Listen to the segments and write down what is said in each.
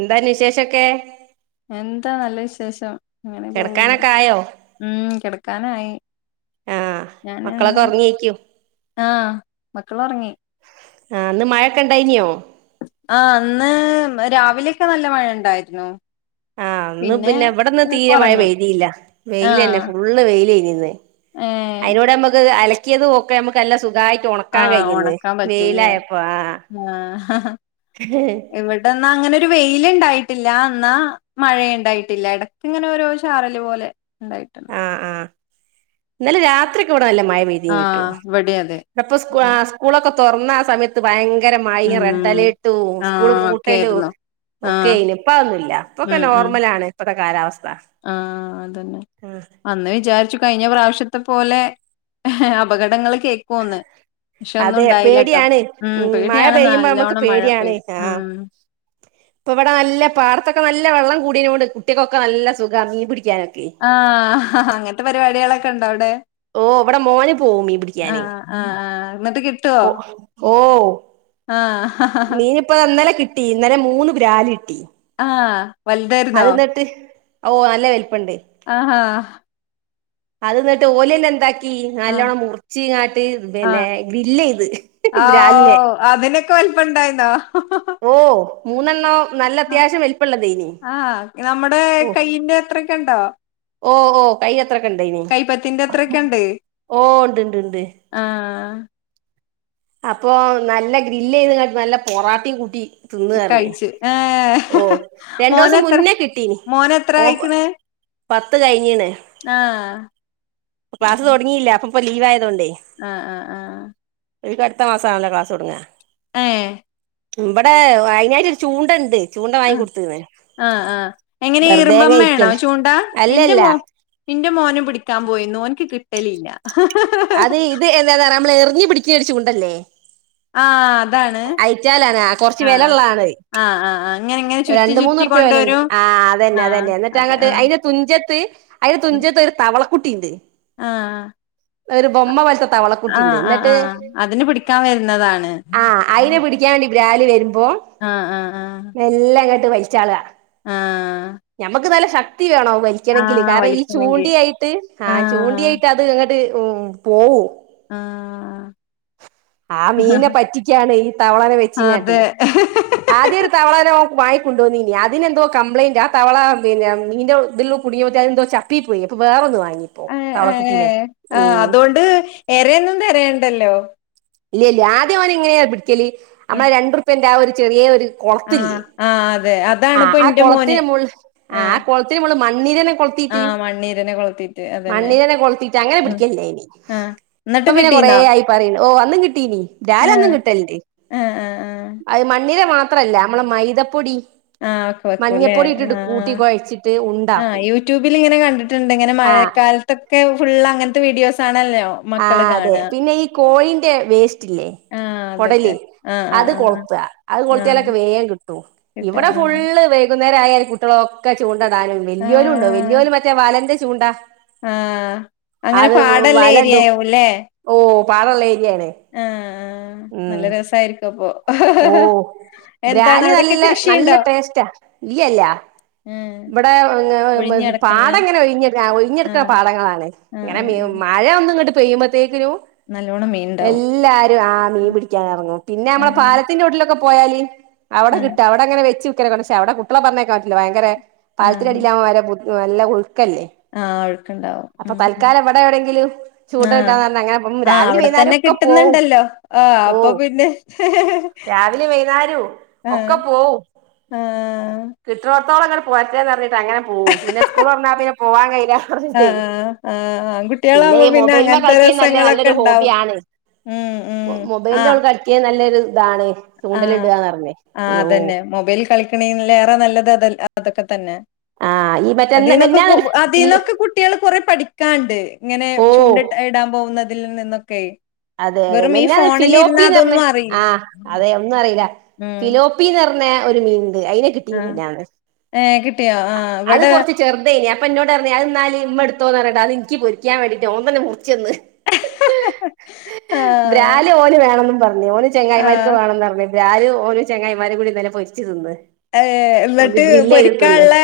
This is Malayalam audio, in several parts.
എന്താ വിശേഷൊക്കെ? എന്താ നല്ല വിശേഷം. ഇങ്ങനെ പോവുന്നു കിടക്കാനൊക്കെ ആയോ ഉം കിടക്കാനായി ആഹ് ഞാൻ മക്കളൊക്കെ ഇന്ന് ഉറങ്ങിയേക്കും ആ മക്കൾ ഉറങ്ങി. ആ ഇന്ന് മഴയൊക്കെ ഉണ്ടായിനിയോ? ആ ഇന്ന് രാവിലെയൊക്കെ നല്ല മഴ ഉണ്ടായിരുന്നു. ആ ഇന്ന് പിന്നെ എവിടന്ന് ഇത് തീരെ മഴ കൊറഞ്ഞു പെയ്തില്ല. വെയില് തന്നെ ആഹ് ഫുള്ള് വെയില് തന്നെ. അതെ ഏഹ് അതിനൂടെ നമ്മുക്ക് അല ക്കിയതു ഒക്കെ നമ്മുക്ക് നല്ലസുഖ ആ ഉണക്കാൻ പറ്റൂല്ലേ? ആഹ് ആ ഇവിടെന്ന അങ്ങനെ വെയിൽ ഉണ്ടായിട്ടില്ല എന്നാ മഴ ഉണ്ടായിട്ടില്ല. ഇടക്കിങ്ങനെ ഓരോ ചാറൽ പോലെ. ഉണ്ടായിട്ടുണ്ട് ആഹ് ആഹ് ഇന്നലെ രാത്രി നല്ല മഴപെയ്തിനിട്ടോ ആഹ് ഇവിടേം അതെ സ്കൂ ആ സ്കൂൾ തുറന്ന ആ സമയത്ത് ഭയങ്ക ങ്കരമഴയും ഉം റെഡ്അലർട്ടും സ്കൂൾ ആഹ് പൂട്ടലും ഒക്കെയായിരുന്നു ആഹ് ഒക്കെയേനു. ഇപ്പോ അതില്ല ഇപ്പം ഒക്കെനോർമലാണ്. ത്ത കാലാവസ്ഥ ആ അതന്നെ ഉം അന്ന് വിചാരിച്ചു കഴിഞ്ഞ പ്രാവശ്യത്തെ പോലെ അപകടങ്ങ കേക്കൂന്ന് പക്ഷെ ഒന്നും അതെ ഉണ്ടായില്ലട്ടോ പേടിയാണ് ഉം മഴ പേടിയാണ് പെയ്യുമ്പോ നമുക്ക് നല്ലോണം മഴ പേടിയാണ് പെയ്ത ആഹ് ഉം ഇപ്പൊ ഇവിടെ നല്ല പാടത്തൊക്കെ നല്ല വെള്ളം കൂടിയോണ്ട് കുട്ടികക്കൊക്കെ നല്ല സുഖവാ മിൻ പിടിക്കാനൊക്കെ. ആ അങ്ങനത്തെ പരിപാടികളൊക്കെ ഉണ്ടോ അവിടെ? ഓ ഇവിടെ മോന് പോവും മീൻ പിടിക്കാന്. ആഹ് ആഹ് ആഹ് എന്നിട്ട് കി ഓ ഓ ആ മീൻ ഇപ്പൊ ഇന്നലെ കി ഇന്നലെ മൂന്ന് ബ്രാല്. ആ അത് വലുതായിരുന്നോ? ന്നിട്ട് ഓ നല്ലവെ ആ ഹ ഹാ അത് ന്നിട്ട് ഓലന്നെ എന്താക്കി ആഹ് നല്ലോണ്ണം മുറച്ച് ഇങ്ങാട്ട് പിന്നെ ആഹ് ഗില്ല ചെയത് ബ്രാലിനെ ആഹ് അതിനൊക്കെ വലിപ്പം ഉണ്ടായിരുന്നോ? ഓ മൂന്നെണ്ണാം നല്ല അത്യാവശ്യം വലുപ്പമള്ള ഇനി ആഹ നമ്മുടെ കയ്യിന്റെ എത്രൊക്കെ ഉണ്ടോ ഓ ഓ കൈ ത്രൊക്കെ ഇണ്ടായിനീ കൈപ്പത്തിന്റെ അത്രൊക്കെ ഉണ്ട്? ഓ ഉണ്ട്ണ്ട്ണ്ട് ആഹ് അപ്പൊ നല്ല ഗ്രില് ചെയ്ത്ട്ട് നല്ല പൊറാട്ടിയം കൂട്ടി തിന്ന ർഞ് കഴിച്ചു ഏഹ് ഓ രണ്ടു ദിവസം മോനെത്ര മുന്നേ കിട്ടീന് മോന് എത്ര ഓ ആയിക്കണ് പത്ത് കഴിഞ്ഞീണ് ആഹ് ക്ലാസ് തുടങ്ങില്ല അപ്പൊ ഇപ്പ ലീവ ആയതൊണ്ട് ആഹ ആഹ് ആഹ ഇനി പ്പൊ അടുത്ത മാസആണല്ലോ ക്ലാസടുങ്ങ ഏ ഇവിടെ വൈനാട്ട ഒരു ചൂണ്ട ഉണ്ട് ആ ആ ആഹ എങ്ങനെ വെറുതെങ്ങ ഈറുമ്പമ്മയാണോ ഇരിക്കല്ലേ ചൂണ്ടാ എറെ അല്ലല്ല മോ എന്റെ മോനും പിടിക്കാൻ പോയിരുന്നുനിക്ക് കി ട്ടലില്ല അത് ഇത് എന്താാ നമ്മള് ക്ക് പിടിച്ച ഒരു ചൂണ്ടല്ലേ ആഹ അയച്ചാലാണ് കുറച്ച് വില ഉള്ളതാണ് ആഹ് ആഹ് ആഹ് ഇങ്ങനെ ഇങ്ങനെ ചുരുട്ടി രണ്ട മൂന്ന ചുരുട്ടി ഉറുപ്യ വിലണ്ട് കൊണ്ടുവരും ആ അതന്നെ ആഹ് അതന്നെ എന്നിട്ട് അതെ അങ്ങോട്ട് ആഹ് അതിന്റെ തുഞ്ചത്ത് അതിന്റെ തുഞ്ചത്ത് ഒരു തവള കുട്ടീണ്ട് ആഹ് ഒരു ബൊമ്മ വലത്ത ആഹ ആഹ ആഹ അതിന് പിടിക്കാൻ വരുന്നതാണ് ആ അയിനെ പിടിക്കാൻ വണ്ടി രാലി വരുമ്പ മ്പോ ആഹ് ആഹ് ആഹ് എല്ലാ വഴിച്ചാള ആഹ് ഞമ്മക്ക് നല്ല ശക്തി വേണോ വലിക്കണമെങ്കിൽ ആഹ് കാരണം ഈ വലിക്കണെങ്കി ചൂണ്ടിയായിട്ട് ആ ചൂണ്ട ആഹ് ആയിട്ട് അത്ങ്ങ ഉ പോവൂ ആഹ ആ മീനെ പറ്റിക്കയാണ് ഈ തവളന അതെ വെച്ചങ്ങാട്ട് ആദ്യ ഒരു തവളാന വ കൊണ്ടുവന്ന ഇനി അതിനെന്തോ കംപ്ലയിന്റ് ആ തവള പിെ നിന്റെ ഉള്ള കുടുങ്ങിയറ്റ അെന്തോ ചപ്പി പോയി അപ്പോ വേൊന്ന് വാങ്ങി ആ ആ ആ് അതുകൊണ്ട് ഏറെൊന്നും തരണ്ട ഉണ്ടല്ലോ ഇല്ല ഇല്ല ആദ്യ അവൻ എങ്ങനെയിച്ച നമ്മള ആഹ് രണ്ടുപ്പന്റെ ആ ഒരു ചെറിയ ഒരു ആഹ് ആഹ അതെ അത ആ ആ കുളത്തിന് മുൾ ആ ആ കുളത്തിന് മന്നി തെ കൊ് ആഹ് മണ്ണീരനെ കൊളത്തീറ്റ് അതന്നെ. മണ്ണിനെ കൊളുത്തിട്ട് അങ്ങനെ ഉം പിടിക്കല്ലേ ഇനി ആഹ് ഇപ്പൊ ന്നട്ടും പിന്നെ കൊറ കിട്ടീന്നോ? ആയി പറയ ഓ വന്നന്ന് കിട്ടീിനീ ആഹ് രാലൊന്നും കിട്ടലല്ലേ ആഹ് ആഹ് ആഹ് അത് മണ്ണില മാ മാത്രല്ല നമ്മള മൈദപ്പൊടി ആ ഒക്കെ വയ്ക്കൂല്ലേ മഞ്ഞപ്പൊടി ആ ഇട്ടിട്ട് കൂട്ടി കുഴച്ചിട്ട് ആ് ആ ഉണ്ടാക്കും യൂട്യൂബിൽിങ്ങനെ കണ്ടിട്ടുണ്ട് ഇങ്ങനെ ആഹ് മഴക്കാലത്തൊക്കെ ഫുൾ അങ്ങനത്തെ വീഡിയോസ് ആണല്ലോ ആ അതെ പിന്നെ ഈ കോഴിന്റെ വേസ്റ്റ് ഇല്ലേ ആഹ് അതൊക്കെ കൊടല് ആഹ് അത് ആഹ് ആഹ് കൊളുത്തുക അത് ആഹ് ആഹ് കൊളുത്തിയാലൊക്കെ വേഗം കിട്ടും കിട്ടും ഇവിടെ ആഹ് ഫുള്ള് വ അന്നേര കുട്ടികള ഒക്കെ ാനും വലിയോലും ഉണ്ടോ വലിയോല മറ്റ വാലൻന്റെ ചൂണ്ടാ ആഹ അങ്ങനെ പാടല്ല വലടും ഏരിയായ ല്ലെ ഓ പാലേ ആഹ നല്ല രസായിരിക്കും അപ്പൊ ഓ എന്താണ് ബ്രല്ി അവിടൊക്കെ നല്ല നല്ല കൃഷിയുണ്ടോ? ടേസ്റ്റാ ഇല്ല ഉം ഇവിടെ ഒഴിഞ്ഞ് കെടക്കുന്ന പാടം ഇങ്ങനെ ഒഴിഞ്ഞ ഒഴിഞ്ഞെടുക്കുന്ന ആഹ് പാടങ്ങളാണ് ആഹ് ഇങ്ങനെ ആഹ് മ ആഹ് മഴയ ഒന്നും കിട്ട ഫേമത്തെ നല്ലോണം മീൻണ്ടാവും ും ആീ പിടിക്കറ പിന്നെ നമ്മ ആഹ് പാലത്തിട്ടിലെ പോയാലി അവിടെ ആഹ് കിട്ട അടെ അങ്ങനെ വെച്ച് േവിടെ കുട്ടള പറഞ്ഞേക്കിില്ല ഭയങ്കര പാലത്തിൻ്റെ ആഹ് അടിലാവുമ്പോ ആരോ കുത് [unintelligible] എല്ല [unintelligible] ക്കല്ലേ ആഹ് ഒഴുക്കുണ്ടാവും അപ്പൊ ഉം ഉം തൽക്കാലം ഇവിടെ എവിടെങ്കിലും ആഹ് ചൂണ്ടടാന്ന് അങ്ങനെ ഉം ആഹ് രാവിലെ അവിടെ വൈന്നേരം തന്നെ ഒക്കെ പോവും കിട്ടുന്നുണ്ടല്ലോ ആഹ് അപ്പൊ ഓഹ് പിന്നെ രാവിലെ വൈന്നേരം ആഹ് ഒക്കെ പോവും ആഹ് കിട്ടണടത്തോളം ഇങ്ങട് പോരെട്ടെന്ന് പറഞ്ഞിട്ട് അങ്ങനെ പോവും പിന്നെ സ്കൂൾ തൊറന്നാ പിന്നെ പോവാൻ കയ്യില്ല ആഹ് ആഹ് ആഹ് ആഹ് ആകുട്ടികളാകുമ്പോ ഈ പിന്നെ മൊബൈലിമ്മേ അങ്ങനത്തെ കളിക്കുന്നത് നല്ല രസങ്ങളൊക്കെ നല്ലൊരു ഇണ്ടാവും ഹോബിയാണ് ഉം ഉം മൊബൈലിലോൾ ആഹ് കളിക്കുന്നത് നല്ലൊരു ഇതാണ് ആ ചൂണ്ടലിടുകാന്ന് പറഞ്ഞേ ആ ഓ അതെന്നെ മൊബൈൽ കളിക്കിണേൽ ഏറെ നല്ലത് അതല്ലെ അ അതൊക്കെ തന്നെ ആ ഈ മറ്റെന്ന് അതിന്നൊക്കെ മിനിഞ്ഞാന്നൊരു പിൽ അതിന്നൊക്കെ കുട്ട്യാള് കൊറേ പഠിക്കാണ്ട് ഇങ്ങനെ ഓ ചൂണ്ടട്ട ഇടാൻ പോകുന്നത് തിൽ നിന്നൊക്കെ അതെ അതെ വെറും ഈ മെഞാന്ന് ഫോണിലിരുന്നാ ഫിലോപ്പീന്ന് പറഞ്ഞെ അതൊന്നും അറിയി ആ അതെ ഒന്ന് ഉം ഫിലോപ്പിന്നർ ന്നേ ഒരു മീൻ ത് അയ്നെ കിട്ടി ആഹ് മിഞാന്ന് ഏഹ് കിട്ടിയോ ആഹ് അത് ഇവിടെ കൊർച്ച് ചെർതേനി അ പ്പ ന്നോട് പർഞ് അത്ന്നാല് മ്മട്ത്തോന്ന് പർഞ്ട്ട് അത്ൻകി പൊരിക്കാൻ വേണ്ടിട്ട്ഓന്തെന്നെ മുർച്ചെന്ന് ആഹ് ബ്രാല് ഓല് വേണെന്നും പർഞ്ഞു ഓല് ചെങ്ങായിമാര്ക്ക് ആഹ് വേണന്ന് പർഞ്ഞ് ബ്രാല് ഓലും ചങ്ങായിമാരും കൂടി ഇന്നലെ പൊരിച്ച് തിന്ന് ഏഹ് ഓല് എന്നിട്ട് ഗ്രില്ലെയ്ത് തിന്ന് പൊരിക്കാനുള്ള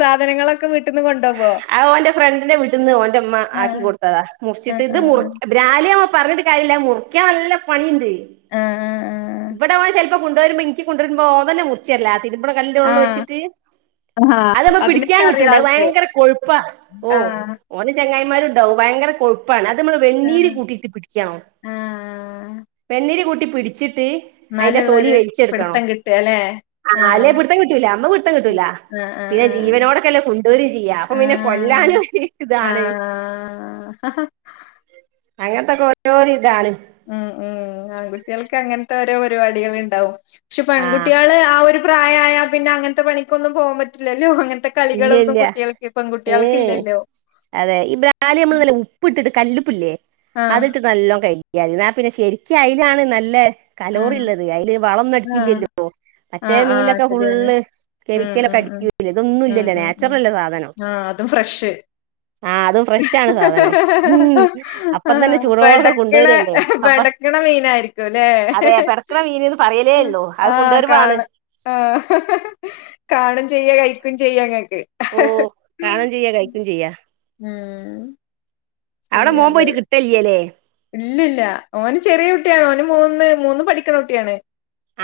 സാധനങ്ങളൊക്കെ വീട്ടിന്ന് കൊണ്ടോവോ അ ഓൻ്റെഫ്രണ്ടിന്റെ വീട്ട്ന്ന് ഓന്റെമ്മ ആഹ് ആക്കിക്കൊട്ത്തതാ മുർച്ച്ട്ട് ആഹ് ഇത് ആഹ് മു ബ്രാല് പർഞ്ട്ട് കാര്യല്ല മുറിക്കാൻ നല്ല പണിണ്ട് ആഹ് ആഹ് വടെ വാ ചെൽ കുണ്ടോരുമ്പോ ഇൻചി കുണ്ടോര്മ്പോ ഓൻ തന്നെ മുർച്ചെര്ലാ തി ര്മ്പ്ണ കല്ല്ൻ്റെ ആഹ് മോള്ൽ ആഹ് വെച്ച്ട്ട് ആഹ് ആഹ് അതേപ്പോ അതിനൊക്കെ പിടിച്ചാൻ അറിയാം കിട്ടൂല അത് ആൾക്ക് ഭയങ്കര കൊഴ് പ്പാ ഓഹ് ആഹ് ഓന് ചെങ്ങായ് മ്മലുണ്ടാവും ഭയങ്കര കൊഴുപ്പാണ് അ ഇത്‌മ്മള് വെണ്ണീര് ആഹ് കൂട്ടീട്ട് പിടി ക്കണം ആഹ് വെണ്ണീര് കൂ ട്ടി പിടിച്ചി ട്ട് അയ്ന്റെ തൊലി എന്നാലുള്ളൊരു വെലിച്ചെട്ക്കണം പിടുത്തം കിട്ടാല്ലേ ആഹ് അല്ലേ പിട്ത്തം കിട്ടൂലാ അമ്മക്ക് പിട്ത്തം കിട്ടൂലാ ആഹ് ആഹ് പിന്നെ ജീവനോടെകെല്ലെ കുണ്ടാേരെം ചെയ്യാ അപ്പൊ പിന്നെ ആഹ് കൊല്ലാനും ഇ ആഹ് താണ് ആഹ് അങ്ങെൻത്തെക്കോ ജോലി ഇതാണ് ഉം ഉം ആൺകുട്ട്യെൾക്ക് അങ്ങൻത്തെ ഓരോ പര്പാടികള്ണ്ടാവും ക്ഷെ ആ പെൺകുട്ടികള് ആ ഒരു പ്രായായ പിന്നെ അങ്ങനത്തെ പണിക്കൊന്നും പോവാൻ പറ്റില്ലല്ലോ അങ്ങനെ ഇല്ല ഇല്ല ഏ ഇല്ലല്ലോ അതെ ഈ ബ്രാലി നമ്മൾ നല്ല ഉപ്പ് ഇട്ടിട്ട് കല്ലുപ്പ് പ്പ് ല്ലേ ആഹ് അതിട്ട് നല്ല കഴ അാ പിന്നെ ശരിക്ക അതിലാണ് നല്ല ആഹ് കലോറള്ളത് അതില് വളംൊന്നും ആഹ് അടിക്കില്ലല്ലോ മറ്റേ ആഹ് ആഹ് മീനിലൊക്കെ ശരിയാണ് ഫുള്ള് കെമിക്കലൊക്കെ അടിക്കൂല്ല ഇതൊന്നുമല്ല ഉ ഉം ഉം ആഹ അതും ഫ്രഷ് ആഹ് അതും ഫ്രഷാണ് സാധനം ഉം ആ അപ്പം തന്നെ ചൂടോടൊക്കെ പടക്കണ കൊണ്ടുവരല്ലേ അപ്പൊ പെടക്കണ മീന ആയിരിക്കും അല്ലെ അതെ പെടക്കണ മീന്ന്ന് പറയലേ ഉള്ളൂ അത് ആ കാണ കൊണ്ടുവരുമ്പാണ് ആ കാണും ചെയ്യ കഴിക്കും ചെയ്യ അങ്ങക്ക് ഓ കാണം ചെയ്യാ കഴിക്കയും ചെയ്യ ഉം അവിടെ പോകുമ്പോ ഇ കിട്ടല്ലല്ലേ ഇല്ലല്ല ഓന് ചെറിയ കുട്ടിയാണ് ഓന് മൂന്ന് മൂന്ന് പഠിക്കണ കുട്ടിയാണ്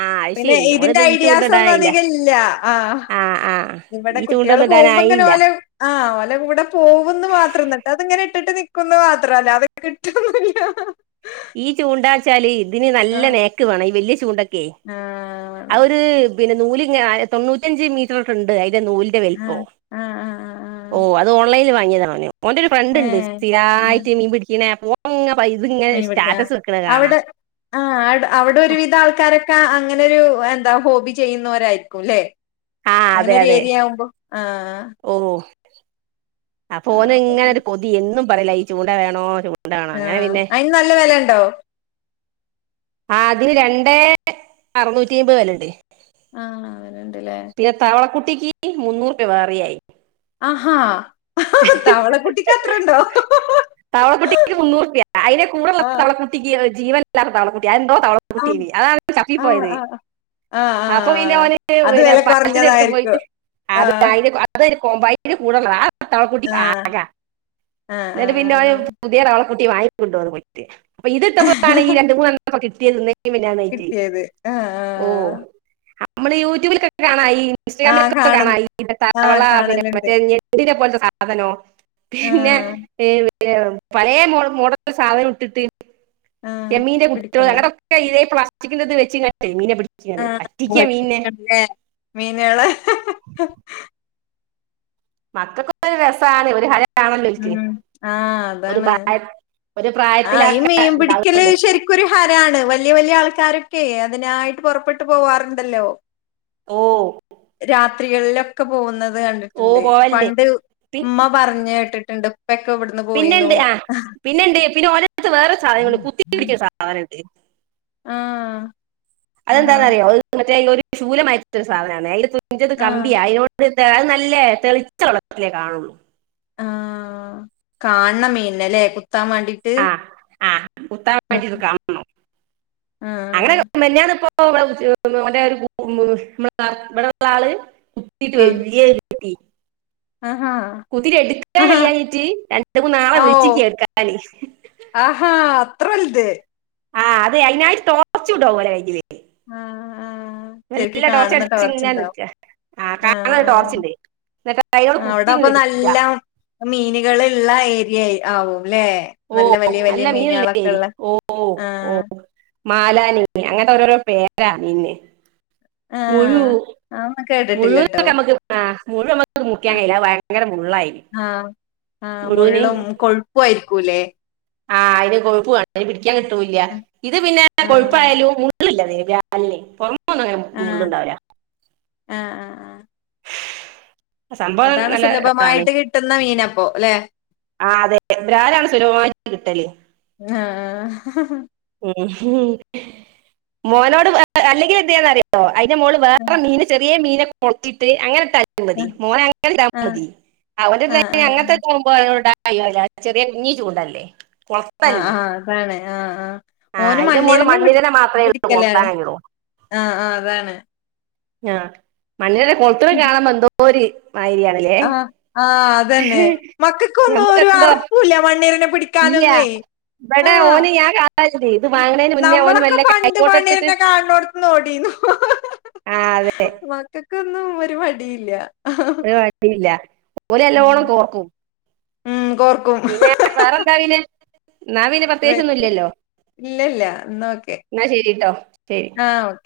ആഹ് അത് പിന്നെ ശെരി ഇതിന്റെ ഓനിത് ഈ ഐഡിയാസ് ഒന്നും ചൂണ്ടടാനായില്ല അധികം ഇല്ല ആ ആഹ് ആഹ് ഇവിടെ ഈ കുട്ടികൾ ചൂണ്ടൊന്നും പോകുമ്പോ ഇങ്ങനെ ഇടാനായില്ല ഓല ആ് ഓല കൂടെ പോകന്ന് മാത്രംന്നട്ട് അത്ങ്ങനെ ഇട്ടിട്ട് നുന്നത് മാത്രല്ല അതൊ കിട്ട ആ ഈ ചൂണ്ടാച്ചാലേ അതിന് നല്ല നേക്ക് വേണം ഈ വലിയ ചൂണ്ട ആണോ അവര് പിന്നെ നൂല്ി തൊണ്ൂറ്റ അഞ്ച് മീറ്റർൊക്കെ ഉണ്ട് നൂ വലഓ ആഹ് ആഹ് ആഹ് ആഹ് ഓ ആഹ് ദയാണ്ാനോ മോന്റെ ഒരു ഫ്രണ്ട് ഉണ്ട് ഏഹ് ആഹ് സ്ഥിരമായിട്ട് മീൻ പിടിക്ക ഉ അ ഇങ്ങനെ [inaudible] അങ്ങനെരു എന്താ ഹോബി ചെയ്യുന്നവരായിരിക്കും അല്ലെ ആ അങ്ങനെൊ അതെ ഒരു അതെ ഏരിയ ആവുമ്പോ ആഹ [inaudible] അപ്പോൊ ഓന ഇങ്ങനെ ഒരു കൊതി എന്നും പറയല ഈ ചൂണ്ട വേണോ ചൂണ്ട വേണോ അങ്ങനെ ആഹ പിന്നെ അയിന് നല്ല വില ഉണ്ടോ ആ അതിന് രണ്ടേ അറനൂറ്റി അമ്പത് വല്ലുണ്ട് ആഹ് അവന്ണ്ട്ല്ലേ കുറ്റിക്ക് മുന്നൂറ് രൂപ വേറെയായി ആഹാ തവള കുട്ടിക്ക് അത്ര ഉണ്ടോ? തവളക്കുട്ടിക്ക് മുന്നൂറുപ്യ അയിന്റെ കൂടൊള്ള ആഹ് തവളക്കുട്ടിക്ക് എ ജീവനില്ലാത്ത തവളക്കുട്ട്യാ അത് എന്തോ? ആഹ് തവളക്കുട്ടീന് അതാപ്പ ചപ്പി ആഹ് പോയത്, ആഹ് ആഹ് അപ്പൊ പിന്നെ ആഹ് ഓന് അത് പിന്നെ വെല പാമ്പിനെ എടുത്ത് കൊറഞ്ഞതായിരിക്കും പോയിട്ട് അത് ആഹ് അയിന് അതെടു കോമ്പാ [unintelligible] കൂടൊള്ളതാ? തവളക്കുട്ടി ആഹ് [unintelligible] ആഹ് എന്നിട്ട് [unintelligible] പുതിയ തവള കുട്ടിയെ വാങ്ങിക്കൊണ്ടോന്ന് പോയിട്ട്. അപ്പൊ ഇത് ആഹ് ഇട്ടപ്പഴതാണെങ്കി രണ്ടുമൂന്നെണ്ണം അപ്പ കിട്ടിയതെ [unintelligible] കിട്ടിയത് ആ ആ. നമ്മളീ യൂട്യൂബിലൊക്കെ കാണായീ ഇൻസ്റ്റഗ്രാമിലൊക്കെപ്പ കാണ കാണാം ഈ ആഹ് തവള പിന്നെ കാണലുണ്ട് മറ്റേ ഞെട്ടിനെ പോലത്തെ സ് സാധനോ? പിന്നെ ആഹ് ഏത് എ പലേ മോ മോഡൽ സാധനവിട്ടിട്ട് ആഹ് ചെമ്മീന്റെ കുട്ടികള് പിടിക്കുന്ന അങ്ങടൊക്കെ ഇതെ പ്ലാ സ്റ്റിക്കിൻ്റെത് വെച്ചു കാണ്ട് മീനെ പിടി ആ [unintelligible] മീനുകള് മക്കക്കൊക്കരു രസാണ് ഒരു ഹരം. ഉം ആ അതാണ്. പ്രായ ഒരു ആ ഈ പ്രായത്തിലൊക്കെ മീൻ പിടിക്കല് ഉണ്ടാവുമല്ലോ ശരിക്കും ഒരു ഹരാണ് വല്ല്യ വല്ല്യ ആൾക്കാരും ഒക്കേ അതിനായിട്ട് പൊറപ്പെട്ട് പോവാറുണ്ടല്ലോ. ഓ ത്രികളിലൊക്കെ പോകുന്നത് ന്നത് ഓ കണ്ടിട്ടുണ്ട് പോവല്ണ്ട് പണ്ട് പി ഉമ്മ പറഞ്ഞു കേട്ടിട്ടുണ്ട് ഉപ്പെക്കെ ഇവിടന്ന് പോയിന്നു. പിന്നെണ്ട് ആ പിന്നെണ്ട് പിന്നെ ഓലെടുത്ത് വേറൊരു സാധനങ്ങള് കുത്തി പിടിക്കണ സാധനം. അതേ ആഹ് ആഹ് അതെന്താന്നറിയോ അതൊരു മറ്റേ ഒരു ശൂലമായിട്ടൊരു സാധനാണെ അതില് തു ഇന്റത് ആഹ് കമ്പിയാ അയിലോട്ട് അത് നല്ലേ തെളിച്ച വെള്ളത്തിലേ കാണുള്ളൂ ആ കാണണ മീനല്ലേ ആഹ് ആ ഉത്താമാണ്ടിട്ട്ത് കാണോ ആ അങ്ങനെ മെനിഞ്ഞാന് പ്പോ ഇവിടെടെ ഒരു ഇവിടുള്ള ആള് കുട്ടീട്ട് ആ വലൃയ കിട്ടി ആഹാ കുതിട്ട് എടുക്കാൻ ആഹാ കഴിയാഞ്ഞിട്ട് രണ്ട് മൂന്നാളെ ഓ വിളിച്ചിക്ക് എടുക്കാന് ആഹാ അത്ര വലുത് ആ അതെ അയിനായിട്ട് ടോച്ചൂട്ട് പോലെ അവര് ആ ആ ശരിക്ക് നല്ല ടോർച്ച് കാണുന്ന അടിച്ച് ഇങ്ങനെ ടോർച്ചുണ്ടാവും നിക്ക ആ കാണ ടോർച്ചിണ്ട് കൈകോട് ആ, അവിടെ അപ്പൊ കുത്തിങ്ങട്ട് എടുക്കാ നല്ല മീനുകളുള്ള ഏരിയ ആവോ ഓ അല്ല മീനുള്ള ഏരിയ ഉള്ള ഓഓ ആ ഓ മാലാനി അങ്ങനത്തെ ഓരോ പേര് ആന്നെ ആ മുഴു അതൊന്നും കേട്ടിട്ടില്ലട്ടോ മുഴുവൊക്കെമുക്ക് മുഴു മുറിക്കാൻ ആ കഴയില്ല ഭയങ്കര മുള്ളായിന് ആ മുഴുന് ഒക്കൂലേ ആഹ് അതിന് കൊഴുപ്പ് വേണം അതിനെ പിടിക്കാൻ കിട്ടൂല്ല ആ ഇത് പിന്നെ ആ കൊഴപ്പായാലും റ [unintelligible] ങ്ങനെ ആ മുള്ളുണ്ടാവില്ല ആ ആ ആ സംഭവം അതാണ് നല്ല ഇതാണ് സുലഭമായിട്ട് കിട്ടുന്ന മീനപ്പോ അല്ലെ ആ അതെ ബ്രാലാണ് സുലഭമായിട്ട് കിട്ടല് ഹാ ഉം മോനോട് അല്ലെങ്കിൽ എന്തേണന്ന് അറിയോ അതിന് മോള് ആ വേറെ മീൻ ചെറിയ മീന് കൊട്ടിട്ട് അങ്ങനെ തല്ല് ആ അതി മോനെ ആ. അങ്ങനെതി അവൻ ആഹ് ആഹ് അങ്ങനത്തെകുമ്പോ ഇടാ അല്ലല്ല ചെറിയ കുഞ്ഞീ ചൂണ്ടല്ലേ ആഹ് കൊളത്തല്ലേ ആഹ് അതാണ് ആഹ് ആ ആ ഓന് അതിന്റെ മുകളിൽ മണ്ണിരന്നും മണ്ണിരനെ മാത്രമേ ഉള്ളൂ കൊളുത്താൻ പിടിക്കലാണ് കഴിയുള്ളൂ ആ ആ അതാണ് ആ മണ്ണിര കൊളത്തിൽ കാണുമ്പോ കോരി ആ ആ അതന്നെ മക്കൾക്കൊന്നും നമുക്ക് ഒരു എന്തോ അറപ്പൂല്ല മണ്ണിരനെ ഇല്ല പിടിക്കാനൊന്നേ ഇവിടെ ആഹ് ഓന് [unintelligible] വാങ്ങണതിന് മുന്നേ ഓന് നമ്മളൊക്കെ വല്ല പണ്ട് കൈക്കോട്ട് എടുത്തിട്ട് പണിന്നെ കാണോടുത്ത്ഓടയിന്ന് ആ അതെ മക്കള്ക്ക് ഒന്നും. ഒരു മടിയില്ലാ. ഒരു മടില്ല ഓല് ഉം നല്ലോണം കോർ ക്കും. ഉം കോർക്കും പിന്നെ വേറെ എന്താറിണേ ന്നാ പിന്നെ വേ- പ്രതേകിച്ചു ഒന്നും ഇല്ലല്ലോ ഇല്ല ന്നാ ശരിട്ടോ. ശരി ആഹ്‌ ഓക്കേ.